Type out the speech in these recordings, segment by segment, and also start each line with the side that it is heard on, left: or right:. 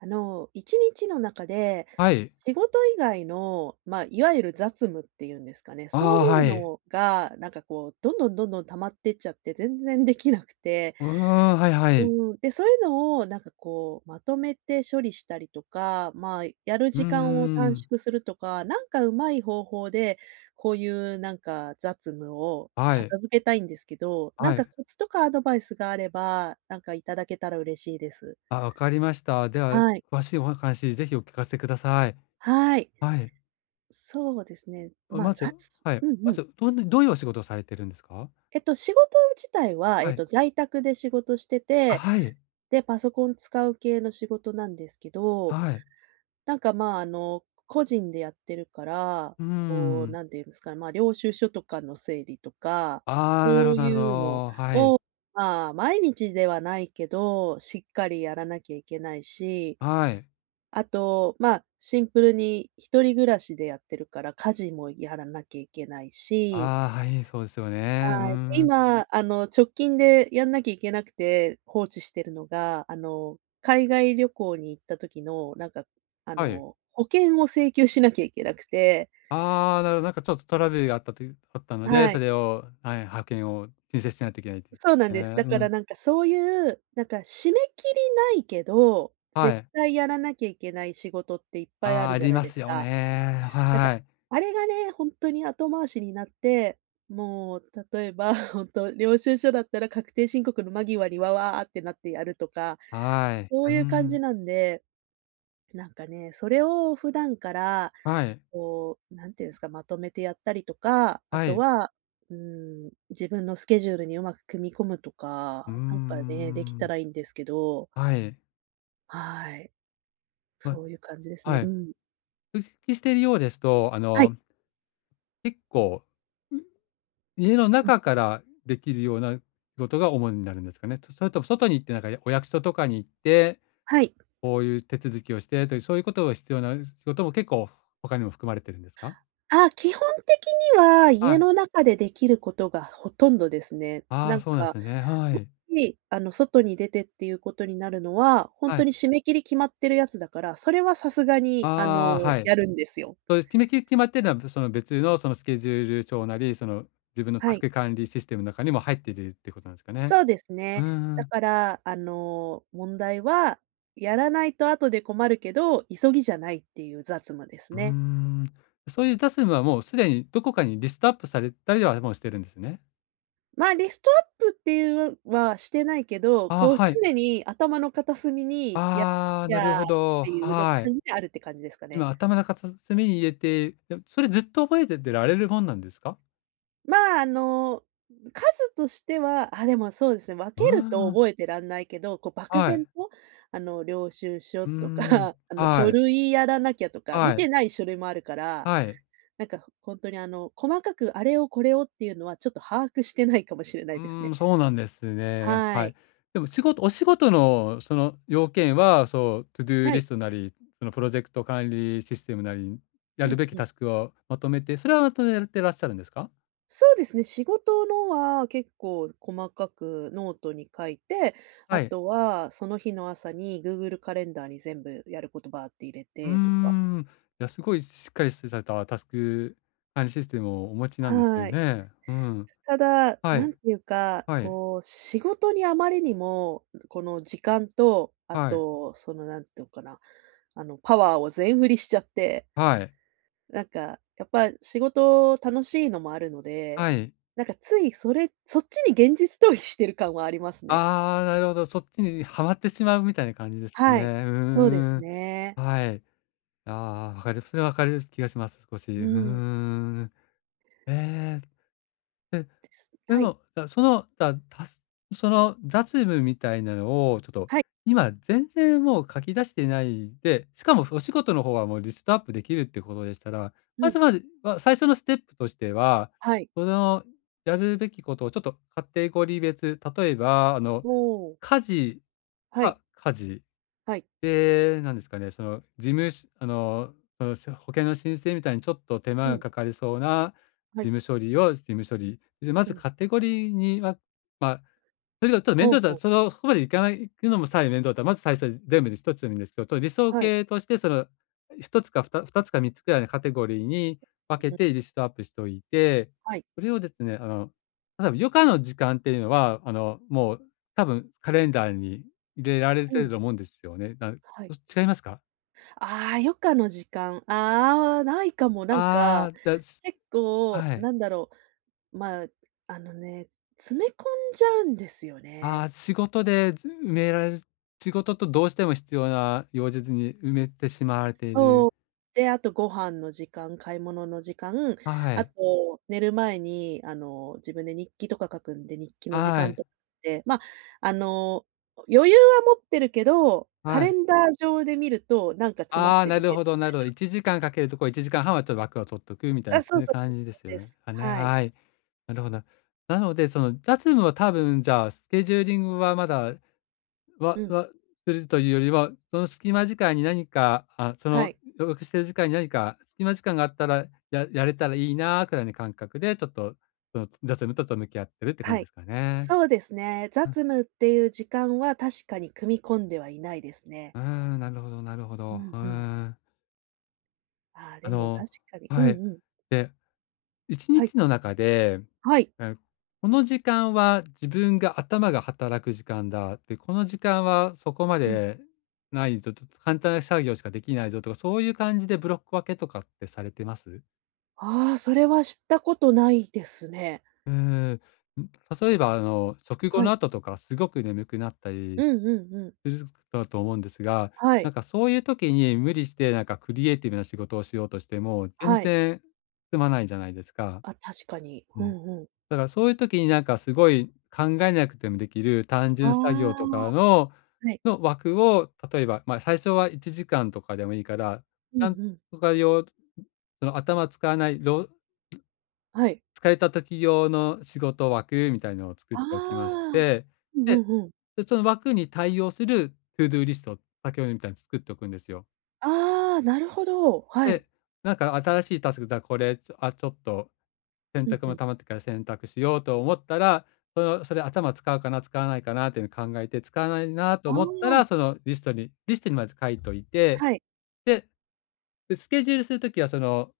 right: 1日の中で、
left: はい。
right: 仕事以外の、まあ、いわゆる雑務っていうんですかね、
left: あ
right: そう
left: あ、
right: いう
left: はい。
right: のが、なんかこう、どんどんどんどん溜まってっちゃって、全然できなくて、
left: うーん、はいはい。
right: うん、で、そういうのをなんかこう、まとめて処理したりとか、まあ、やる
left: うん
right: 時間を
left: ん
right: 短
left: ん。
right: 縮するとか、なんかうまい方法で、こういうなんか雑務を
left: はい、
right: 片付けたいんですけど、なん
left: は
right: か
left: い。
right: コツとかアドバイスがあれば、なんかいただけたら嬉しいです。
left: あ、わかりました。では、
right: はい。
left: 詳しいお話、ぜひお聞かせください。
right: はい。
left: はい。
right: そうですね。
left: あ、
right: ま、あ
left: ま
right: ざ
left: ず
right: つ
left: はい。
right: うんう
left: ま
right: ん。
left: ず、どんなどういうお仕事をされてるんですか？
right: 仕事自体は、
left: はい。
right: 在宅で仕事して
left: あ、
right: て、
left: はい。
right: で、パソコン使う系の仕事なんですけど、
left: はい。
right: なんか、まあ、個人でやってるから、
left: うー
right: こう、
left: ん。
right: なんていうんですかね、まあ、領収書とかの整理とか、
left: あ
right: そ
left: あ、なるほ
right: う
left: どなるほ
right: いうの、
left: ど。はい。
right: まあ、毎日ではないけど、しっかりやらなきゃいけないし、
left: はい。
right: あと、まあ、シンプルに一人暮らしでやってるから、家事もやらなきゃいけないし。
left: ああ、はい、そうですよね。うー
right: はい。で、
left: ん。
right: 今、直近でやんなきゃいけなくて放置してるのが、海外旅行に行った時の、なんか、
left: はい。
right: 保険を請求しなきゃいけなくて。
left: ああ、なるほど。なんかちょっとトラブルがあったというあったので、
right: は
left: そ
right: い。
left: れをはい、派遣を申請しないといけないということ
right: そう
left: で
right: なん
left: すね。
right: です。だ
left: う
right: から
left: ん。
right: なんかそういう、なんか締め切りないけど、
left: は
right: 絶
left: い。
right: 対やらなきゃいけない仕事っていっぱいあ
left: ああ、
right: る
left: あ
right: じゃ
left: り
right: ない
left: ま
right: で
left: す
right: す
left: よ
right: か。
left: ね。
right: なんか、
left: はい。
right: あれがね、ほんとに後回しになって、もう例えば、ほんと領収書だったら確定申告の間際にわわってなってやるとか、
left: はい。
right: そ
left: う
right: う
left: ー
right: いう感じ
left: ん。
right: なんで、なんかね、それを普段から、
left: はい。
right: こう、なんていうんですか、まとめてやったりとか、あ
left: は
right: と
left: い。
right: は、うん、自分のスケジュールにうまく組み込むと
left: う
right: か、
left: ー
right: なんかね、できた
left: ん。
right: らいいんですけど、
left: はい。
right: はい、
left: わ
right: そういう感じですね。
left: は
right: う
left: い。
right: ん。
left: 復帰しているようですと、
right: はい。
left: 結構、う家の
right: うん、
left: 中からできるような仕事が主になるんですかね？とそれとも外に行って、なんか、やお役所とかに行って、
right: はい。
left: こういう手続きをしてという、そういうことが必要な仕事も結構他にも含まれてるんですか？
right: あ、基本的には
left: は
right: 家
left: い。
right: の中でできることがほとんどですね。
left: あ
right: な
left: あ、
right: ん
left: そうなん
right: か
left: すね。は
right: も
left: い。
right: し、外に出てっていうことになるのは、ほん
left: は
right: と
left: い。
right: に締め切り決まってるやつだから、それはさすがに、
left: ああ、はい。
right: やるんですよ。
left: そうです。決めき決まってるのは、その別のそのスケジュール帳なり、その自分の
right: は
left: タス
right: い。
left: ク管理システムの中にも入っているってことなんですかね。
right: そうです
left: う
right: ね。
left: んう
right: だ
left: ん。
right: から、問題は、やらないと後で困るけど、急ぎじゃないっていう雑務です
left: うー
right: ね。
left: ん。そういう j ス s ムはもうすでにどこかにリストアップされたりはもうしてるんですね。
right: ま、リストアップっていうはしてないけど、
left: ああ、
right: こう
left: はい。
right: 常に頭の片隅に、や
left: ああ、なる
right: やっ
left: ほど。
right: ていうの
left: はい。
right: 感じであるって感じですかね。
left: 今頭の片隅に入れて、でもそれずっと覚えててられるもんなんですか？
right: まあ、数としては、あ、でもそうですね、分
left: う
right: けると
left: ん、
right: 覚えてらんないけど、こう漠
left: は
right: 然
left: い。
right: と、領収書
left: う
right: とか、
left: ーん。
right: 書
left: はい、
right: 類やらなきゃとか、見
left: はい、
right: てない書類もあるから、
left: はい。
right: なんか本当に、細かくあれをこれをっていうのはちょっと把握してないかもしれな
left: う
right: いです
left: ー
right: ね。
left: ん、そうなんですね。
right: は
left: は
right: い。
left: い。でも仕事お仕事のその要件は、そう、トゥドゥー
right: は
left: リ
right: い。
left: ストなり、そのプロジェクト管理システムなり、や
right: う
left: る
right: ん
left: べき
right: うん。
left: タスクをまとめて、それはまとめてらっしゃるんですか？
right: そうですね、仕事のは結構細かくノートに書いて、あ
left: はい。
right: とはその日の朝に Google カレンダーに全部やることバーって入れ
left: うー
right: てとか。
left: ん。いや、すごいしっかりされたタスク管理システムをお持ちなんですよ
right: はい。
left: ね。うん。
right: ただ、
left: は
right: なん
left: い。
right: ていうか、
left: はい。
right: こう、仕事にあまりにも、この時間と、あ
left: はい。
right: と、その、なんていうのかな、パワーを全振りしちゃって、
left: はい。
right: なんか、やっぱ仕事楽しいのもあるので、
left: はい。
right: なんかついそっちに現実逃避してる感はありますね。
left: ああ、なるほど。そっちにはまってしまうみたいな感じですかね。
right: は
left: う
right: い。
left: ーう
right: そうです
left: ん。
right: ね。
left: はい。ああ、わかる。それはわかる気がします、少し。う
right: う
left: ー
right: ん。
left: ん。ええ、でで
right: はい。
left: も、だその、だたすその雑務みたいなのを、ちょっと
right: はい。
left: 今全然もう書き出してないで、しかもお仕事の方はもうリストアップできるってことでしたら、
right: う
left: ま
right: ん。
left: ずまずは最初のステップとしては、
right: はい。
left: そのやるべきことをちょっとカテゴリー別、例えば、
right: おお。
left: 家事
right: はい。
left: は家事
right: はい。
left: で、なんですかね、その事務しあの、その、し保険の申請みたいにちょっと手
right: う
left: 間が
right: ん。
left: かかりそうな
right: はい。
left: 事務処理。で、ま
right: う
left: ず
right: ん。
left: カテゴリーにはまあ、それがちょっと
right: ほ
left: 面
right: う
left: 倒
right: ほ
left: だ
right: う。
left: そのそこまでいかないくのもさえ面倒だったら、まず最初全部で一つでもいいんですけど、と理想
right: はい。
left: 形としてその一つか22つか三つくらいのカテゴリーに分
right: う
left: け
right: ん。
left: てリストアップしておいて、
right: はい。
left: それをですね、例えば余暇の時間っていうのは、もう多分カレンダーに入れられ
right: う
left: てる
right: ん。
left: と思うんですよね。な
right: はい。
left: そ違いますか？
right: ああ、余暇の時間、ああ、ないかも。なんか、
left: ああ、だす
right: 結構、
left: はい。
right: なんだろう、まあ、あのね、詰め込んじゃうんですよ
left: あ
right: ね。
left: あ、仕事でず埋められる仕事とどうしても必要な用事に埋めてしまわれてい
right: そ
left: る。
right: う。で、あとご飯の時間、買い物の時間、
left: は
right: あ
left: い。
right: と寝る前に、自分で日記とか書くんで、日記の時
left: は
right: 間と
left: い。
right: かって、ま、あの、余裕は持ってるけど、カ
left: は
right: レ
left: い。
right: ンダー上で見ると、なんか詰まっ
left: ああ、
right: て
left: な
right: 見
left: る
right: える。
left: ほどなるほど。1時間かんかけるとこ、1時間半はんはちょっと枠を取っとくみたいな、
right: あ、
left: そ
right: そ
left: う
right: う
left: いう
right: そう、
left: 感じで
right: そう
left: すよ
right: で
left: ね。
right: す。
left: はね、
right: はい。
left: はい。なるほど。なので、その、雑務は多分、じゃあ、スケジューリングはまだ、わ
right: うん、
left: わするというよりは、その隙間時間に何か、あ、そ
right: は
left: の、
right: い。
left: 予約してる時間に何か隙間時間があったら、ややれたらいいなくらいの感覚で、ちょっと、その、雑務と、と向き合ってるって感
right: は
left: じで
right: い。
left: すかね。
right: そうですね。
left: うん、
right: 雑務っていう時間は確かに組み込んではいないですね。
left: うーん、なるほどなるほ
right: う
left: ど。
right: ん
left: う
right: うん。
left: ーん。
right: ああ、で
left: あ
right: も
left: の
right: 確かに。うん
left: はい。
right: うん。
left: で1
right: はい。
left: 日の中で、
right: はい。
left: え、この時間は自分が頭が働く時間だ、で、この時間はそこま
right: うん。
left: でないぞ、と簡単な作業しかできないぞとか、そういう感じでブロック分けとかってされてます？
right: ああ、それは知ったことないですね。
left: うーん、ん、例えばあの、食後
right: は
left: の
right: い。
left: 後とかすごく眠くなった
right: う
left: り
right: んうんうん。
left: するだと思うんですが、
right: は
left: な
right: い。
left: んかそういう時に無理してなんかクリエイティブな仕事をしようとしても、全
right: はい。
left: 然進まないじゃないですか。
right: あ、確かに。
left: う
right: う
left: ん。
right: んうん。
left: だからそういう時になんかすごい考えなくてもできる単
right: あ
left: 純作業と
right: あ、
left: かの
right: はい。
left: の枠を、例えば、ま、最初は1時間とかでもいいから、
right: うんう
left: なん
right: ん。
left: とか用その頭使わない、ろ
right: はい。
left: 疲れた時用の仕事枠みたいのを作っ
right: あ
left: ておきまし
right: あ、
left: て、
right: うんう
left: で、
right: んうん。
left: で、その枠に対応するトゥードゥーリストを先ほどみたいに作っておくんですよ。
right: ああ、なるほど。はい。
left: で、なんか新しいタスクだこれ、ちょあ、ちょっと洗
right: うん
left: 濯
right: う
left: も
right: ん。
left: 溜まってから洗濯しようと思ったら、その、それ頭使うかな、使わないかなっていうのを考えて、使わないなと
right: あ
left: 思った
right: あ、
left: ら、そのリストにまず書いといて、
right: はい。
left: で、で、スケジュールする時は、その、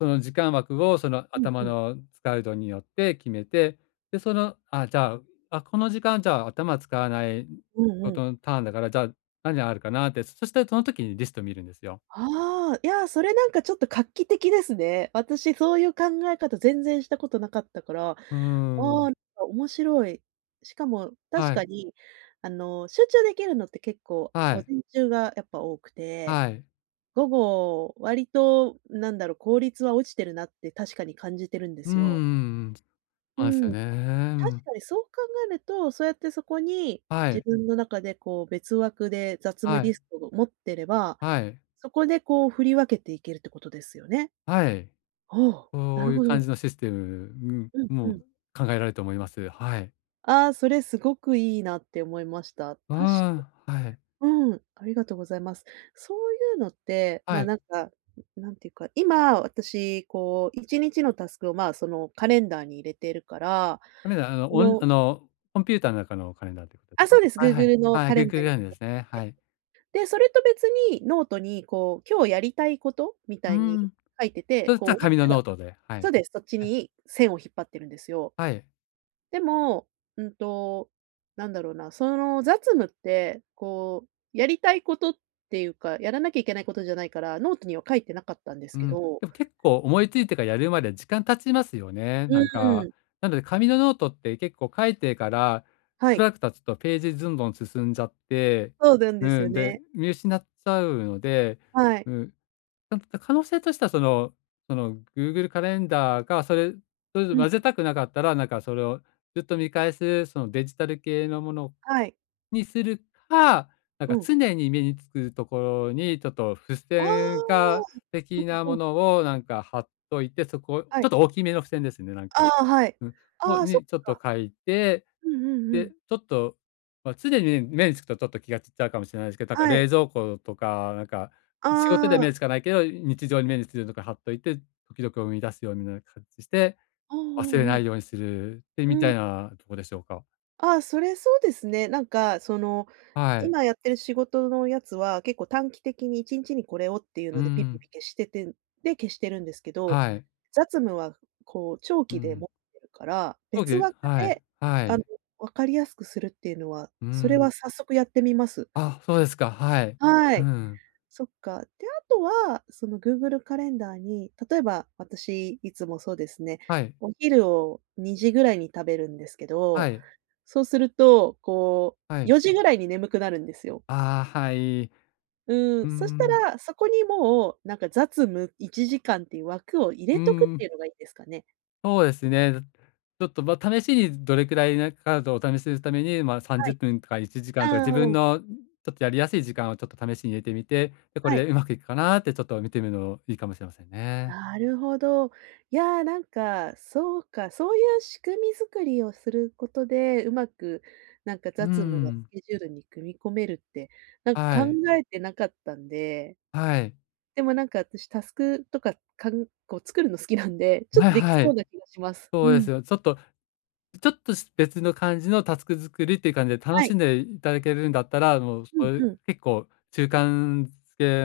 left: その時間枠を、その、
right: うんう
left: 頭
right: ん。
left: の使う度によって決めて、で、その、あ、じゃあ、あ、この時間、じゃあ、頭使わない
right: うん
left: こ
right: う
left: と
right: ん。
left: のターンだから、じゃあ、何があるかなって、そしてその時にリスト見るんですよ。
right: ああ、いや、それなんかちょっと画期的ですね。私そういう考え方全然したことなかったから、あ
left: うー
right: あ、
left: ん。
right: なんか面白い。しかも確
left: はい、
right: かに、集中できるのって結構
left: は
right: 午
left: い、
right: 前中がやっぱ多くて、
left: はい。
right: 午後割となんだろう、効率は落ちてるなって確かに感じてるんで
left: う
right: すよ。
left: んんん。そ
right: う
left: うなんですよ
right: ん、
left: ね。う
right: 確
left: ん。
right: かにそう考えると、そうやってそこに
left: は
right: 自
left: い、
right: 分の中でこう別枠で雑務
left: は
right: リ
left: い、
right: ストを持ってれば
left: はい、
right: そこでこう振り分けていけるってことですよね。
left: はい。
right: おお、な
left: こ
right: る
left: ういう
right: ほ
left: 感
right: ど。
left: じのシステム、
right: うん
left: うん、も
right: う
left: う
right: ん。
left: 考えられると思います。はい。
right: ああ、それすごくいいなって思いました。確
left: ああはい、
right: かに。うん、ありがとうございます。そういうのって、ま
left: は
right: あ、
left: い。
right: なんか、なんていうか、今私こう1日のタスクを、まあ、そのカレンダーに入れてるから、
left: カレンダー、
right: そ
left: オン
right: の
left: コンピューターの中のカレンダーってことです
right: あ、そ
left: か？
right: うです。
left: はいはい。
right: Google の
left: はい、
right: カレ
left: Google
right: ン
left: カ
right: ダ
left: レ
right: ーに入
left: ンダーですね。
right: れて
left: はい。
right: て。で、それと別にノートにこう、今日やりたいことみ
left: う
right: た
left: ー
right: いに
left: ん。
right: 書いてて、
left: そした
right: こ
left: ら
right: う終わっ
left: 紙の
right: たら
left: ノートで、はい。
right: そうです、そっち
left: はい。
right: に線を引っ張ってるんですよ。
left: はい。
right: でも、うんと、なんだろうな、その雑務って、こう、やりたいことっていうか、やらなきゃいけないことじゃないから、ノートには書いてなかったんです
left: う
right: け
left: ん、
right: ど。
left: でも結構思いついてからやるまで時間経ちますよね、
right: う
left: なん
right: ーん、
left: か。なので紙のノートって結構書いてから、
right: は
left: しば
right: い、
left: らく経つとページずんどん進んじゃって、
right: そうなんです
left: う
right: よ
left: ん、で、
right: ね。
left: 見失っちゃうので、
right: はい。
left: うん、か可能性としてはそのその Google カレンダーがそれそれと
right: うん、
left: 混ぜたくなかったら、なんかそれをずっと見返す、そのデジタル系のもの
right: はい。
left: にするか、なん
right: う
left: か
right: ん。
left: 常に目につくところにちょっと付
right: あ
left: 箋
right: あ、
left: 化的な
right: うんう
left: も
right: ん、
left: のをなんか貼っといて、そこち
right: はい。
left: ょっと大きめの付箋ですね、なん
right: あ
left: か。
right: あ、はい。
left: うん。を
right: ああ、そっ
left: にちょっと
right: か。
left: 書いて
right: うんうんう
left: で、
right: ん。
left: ちょっと、ま、常にね目につくとちょっと気が散っちゃうかもしれないですけど、なんか
right: はい。
left: 冷蔵庫とか、なんか、
right: あ
left: 仕事では目に
right: あ、
left: つかないけど、日常に目につくとか貼っといて、時々思い出すようみな形して、
right: うん
left: 忘れ
right: うんう
left: な
right: ん。
left: いようにするって
right: う
left: みた
right: ん。
left: いなとこでしょうか？
right: ああ、それそうですね。なんか、
left: はい。
right: 今やってる仕事のやつは、結構短期的に1日にちにこれをっていう
left: う
right: のでピッピ
left: ん。
right: ピ消しててで、消してるんですけど、
left: はい。
right: 雑務はこう長
left: う
right: 期で
left: ん。
right: 持ってるから、
left: そう
right: 別
left: で
right: 枠
left: はい、
right: で、
left: は
right: あ
left: い。
right: の、分かりやすくするっていうのは、
left: う
right: それは
left: ん。
right: 早速やってみます。
left: あ、そうですか、はい。
right: は
left: う
right: い。
left: ん。
right: そっか。で、あとは、その Google カレンダーに、例えば私いつもそうですね、
left: はい、
right: お昼を2時ぐらいに食べるんですけ
left: は
right: ど、
left: い、
right: そうすると、こ
left: は
right: う、
left: い。
right: 4時ぐらいに眠くなるんですよ。
left: ああ、はい。
right: う
left: う
right: ん、そした
left: ん。
right: ら、そこにもう、なんか雑務1時間っていう枠を入
left: う
right: れとくってい
left: ん。
right: うのがいいですかね。
left: そうですね。だちょっと、まあ、試しにどれくらいね、カードを試すために、まあ、
right: は
left: 30
right: い。
left: 分とか1時
right: う
left: 間とか、自
right: ん
left: 分
right: うん。
left: のちょっとやりやすい時間をちょっと試しに入れてみて、で、こ
right: は
left: れ
right: い。
left: でうまくいくかなってちょっと見てみるのいいかもしれませんね。
right: なるほど。いや、なんか、そうか、そういう仕組み作りをすることで、うまく、なんか
left: う
right: 雑務がス
left: ん。
right: ケジュールに組み込めるって、なんか
left: は
right: 考
left: い。
right: えてなかったんで、
left: はい。
right: でもなんか私タスクとか、かんこう作るの好きなんで、ちょっ
left: はい
right: とでき
left: は
right: そう
left: い。
right: な気がします。
left: そ
right: う
left: うで
right: ん。
left: すよ。ちょっとし別の感じのタスク作りっていう感じで楽
right: はい。
left: しんでいただけるんだったら、もうそ
right: うん
left: れ
right: うん。
left: 結構中間付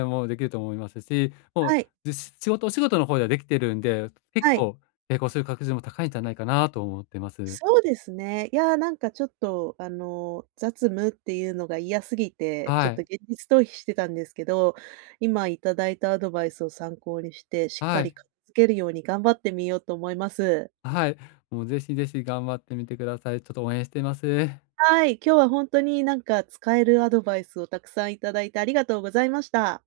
left: けもできると思いますし、もう、
right: はい、
left: じし仕事お仕事の方ではできてるんで、結
right: はい。
left: 構成功する確率も高いんじゃないかなと思ってます。
right: そうですね。いや、なんかちょっと、雑務っていうのが嫌すぎて、ちょ
left: は
right: っと
left: い、
right: 現実逃避してたんですけど、今いただいたアドバイスを参考にして、しっか
left: は
right: り
left: い、
right: 片付けるように頑張ってみようと思います。
left: はい。もうぜひ頑張ってみてください。ちょっと応援してます。
right: はい、今日は本当になんか使えるアドバイスをたくさんいただいてありがとうございました。